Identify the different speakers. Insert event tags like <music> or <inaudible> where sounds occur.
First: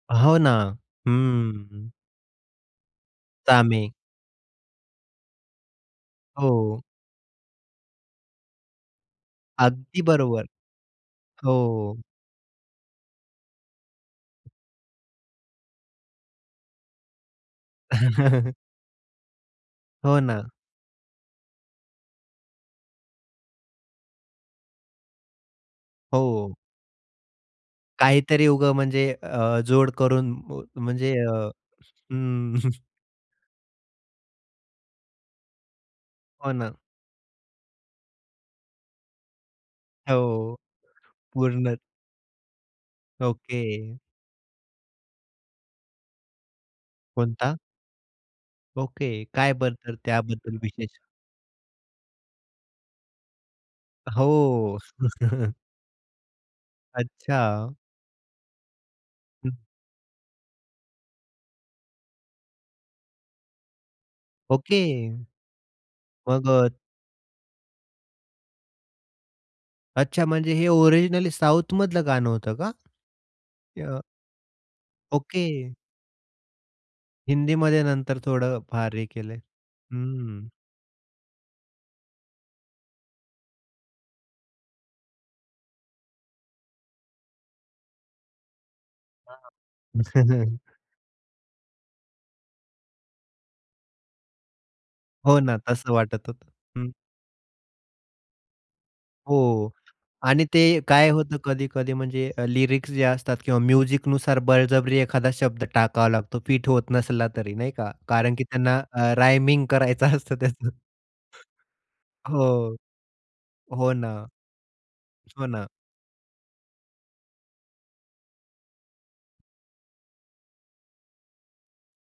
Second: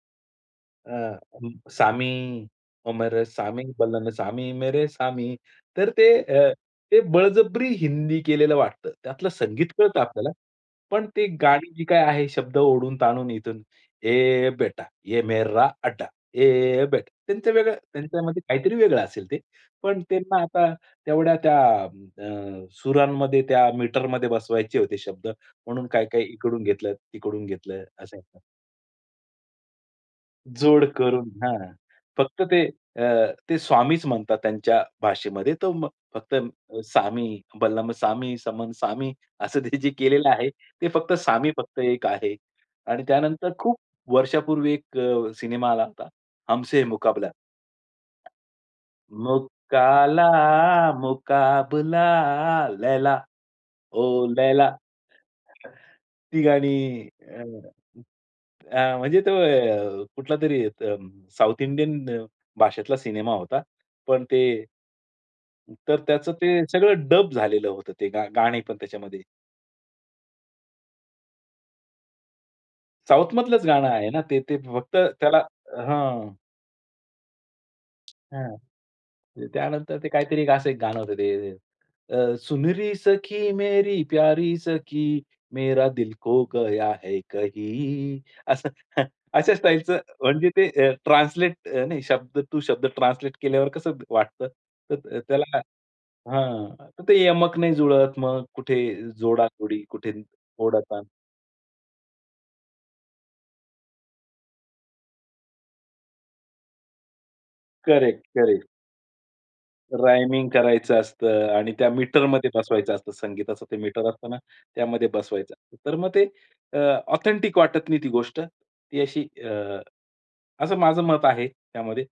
Speaker 1: हो ना. हं,
Speaker 2: अ,
Speaker 1: हं.
Speaker 2: सामी ओ मेरे सामी
Speaker 1: सामी.
Speaker 2: बलम सामी मेरे सामी तर ते अ,
Speaker 1: हो.
Speaker 2: बळजबरी हिंदी केलेलं वाटतं. त्यातलं संगीत कळतं
Speaker 1: अगदी
Speaker 2: आपल्याला.
Speaker 1: बरोबर.
Speaker 2: पण ती गाणी जी
Speaker 1: हो.
Speaker 2: काही आहे शब्द ओढून-ताणून इथून ये बेटा, ये मेरा अड्डा, ये बेटा. त्यांचं वेगळं त्यांच्यामध्ये
Speaker 1: <chuckles>
Speaker 2: काहीतरी वेगळं असेल ते. पण
Speaker 1: हो
Speaker 2: त्यांना
Speaker 1: ना.
Speaker 2: आता तेवढ्या त्या अ, सुरांमध्ये त्या मीटरमध्ये बसवायचे होते शब्द म्हणून
Speaker 1: हो,
Speaker 2: काही-काही
Speaker 1: हो.
Speaker 2: इकडून घेतलं, तिकडून घेतलं असं.
Speaker 1: काहीतरी उग म्हणजे अ, जोड करून
Speaker 2: जोड
Speaker 1: म्हणजे
Speaker 2: करून,
Speaker 1: अ,
Speaker 2: हां. फक्त
Speaker 1: हं.
Speaker 2: ते
Speaker 1: <chuckles>
Speaker 2: अ, ते स्वामीच म्हणतात त्यांच्या भाषेमध्ये तो म फक्त
Speaker 1: हो ना.
Speaker 2: सामी, बलम सामी, समन सामी असं ते जे
Speaker 1: हो,
Speaker 2: केलेलं आहे.
Speaker 1: हो.
Speaker 2: ते फक्त सामी
Speaker 1: पूर्ण.
Speaker 2: फक्त एक आहे आणि त्यानंतर खूप
Speaker 1: ओके.
Speaker 2: वर्षापूर्वी एक अ, सिनेमा आला होता, हमसे है मुकाबला.
Speaker 1: कोणता? ओके. काय बद्दल
Speaker 2: मुकाला,
Speaker 1: त्याबद्दल विशेष?
Speaker 2: मुकाबला लैला, ओ लैला.
Speaker 1: हो. <chuckles>
Speaker 2: <chuckles> ती गाणी अ,
Speaker 1: अच्छा!
Speaker 2: अ, म्हणजे तो
Speaker 1: हं.
Speaker 2: अ, कुठलातरी साउथ इंडियन भाषेतला सिनेमा होता. पण ते.
Speaker 1: ओके.
Speaker 2: तर त्याचं
Speaker 1: मग
Speaker 2: ते
Speaker 1: अ
Speaker 2: सगळं डब झालेलं होतं ते गाणी पण त्याच्यामध्ये.
Speaker 1: अच्छा म्हणजे हे ओरिजिनली साउथ मधलं गाणं होतं का?
Speaker 2: साउथमधलंच गाणं
Speaker 1: अ
Speaker 2: आहे ना ते. ते फक्त त्याला
Speaker 1: ओके.
Speaker 2: हं.
Speaker 1: हिंदीमध्ये नंतर
Speaker 2: हं.
Speaker 1: थोडं फार हे केलंय.
Speaker 2: त्यानंतर ते काहीतरी
Speaker 1: हम्म.
Speaker 2: असं एक गाणं होतं ते अ, सुनरी सखी मेरी प्यारी सखी मेरा दिल खो गया है कही असं.
Speaker 1: हां, हां.
Speaker 2: अशा स्टाईलचं म्हणजे ते
Speaker 1: <chuckles>
Speaker 2: अ, ट्रान्सलेट नाही शब्द टू शब्द ट्रान्सलेट केल्यावर कसं वाटतं. तर
Speaker 1: हो ना.
Speaker 2: त्याला
Speaker 1: तसं वाटत होतं.
Speaker 2: हां
Speaker 1: हं.
Speaker 2: तर ते यमक नाही जुळत मग कुठे
Speaker 1: हो, हो.
Speaker 2: जोडा-कोडी, कुठे
Speaker 1: आणि ते
Speaker 2: ओढाताण.
Speaker 1: काय होतं कधी-कधी म्हणजे लिरिक्स जे असतात किंवा म्युझिकनुसार बळजबरी एखादा शब्द टाकावा लागतो फिट होत नसला तरी नाही का.
Speaker 2: करेक्ट,
Speaker 1: कारण की
Speaker 2: करेक्ट.
Speaker 1: त्यांना अ, रायमिंग करायचं असतं
Speaker 2: रायमिंग
Speaker 1: त्याचं.
Speaker 2: करायचं असतं आणि त्या मीटरमध्ये
Speaker 1: हो.
Speaker 2: बसवायचं असतं. संगीताचं ते
Speaker 1: हो
Speaker 2: मीटर
Speaker 1: ना.
Speaker 2: असत ना त्यामध्ये
Speaker 1: हो
Speaker 2: बसवायचं
Speaker 1: ना.
Speaker 2: असतं. तर मग ते अ, ऑथेंटिक वाटत नाही ती गोष्ट ती अशी अ, असं माझं मत आहे त्यामध्ये.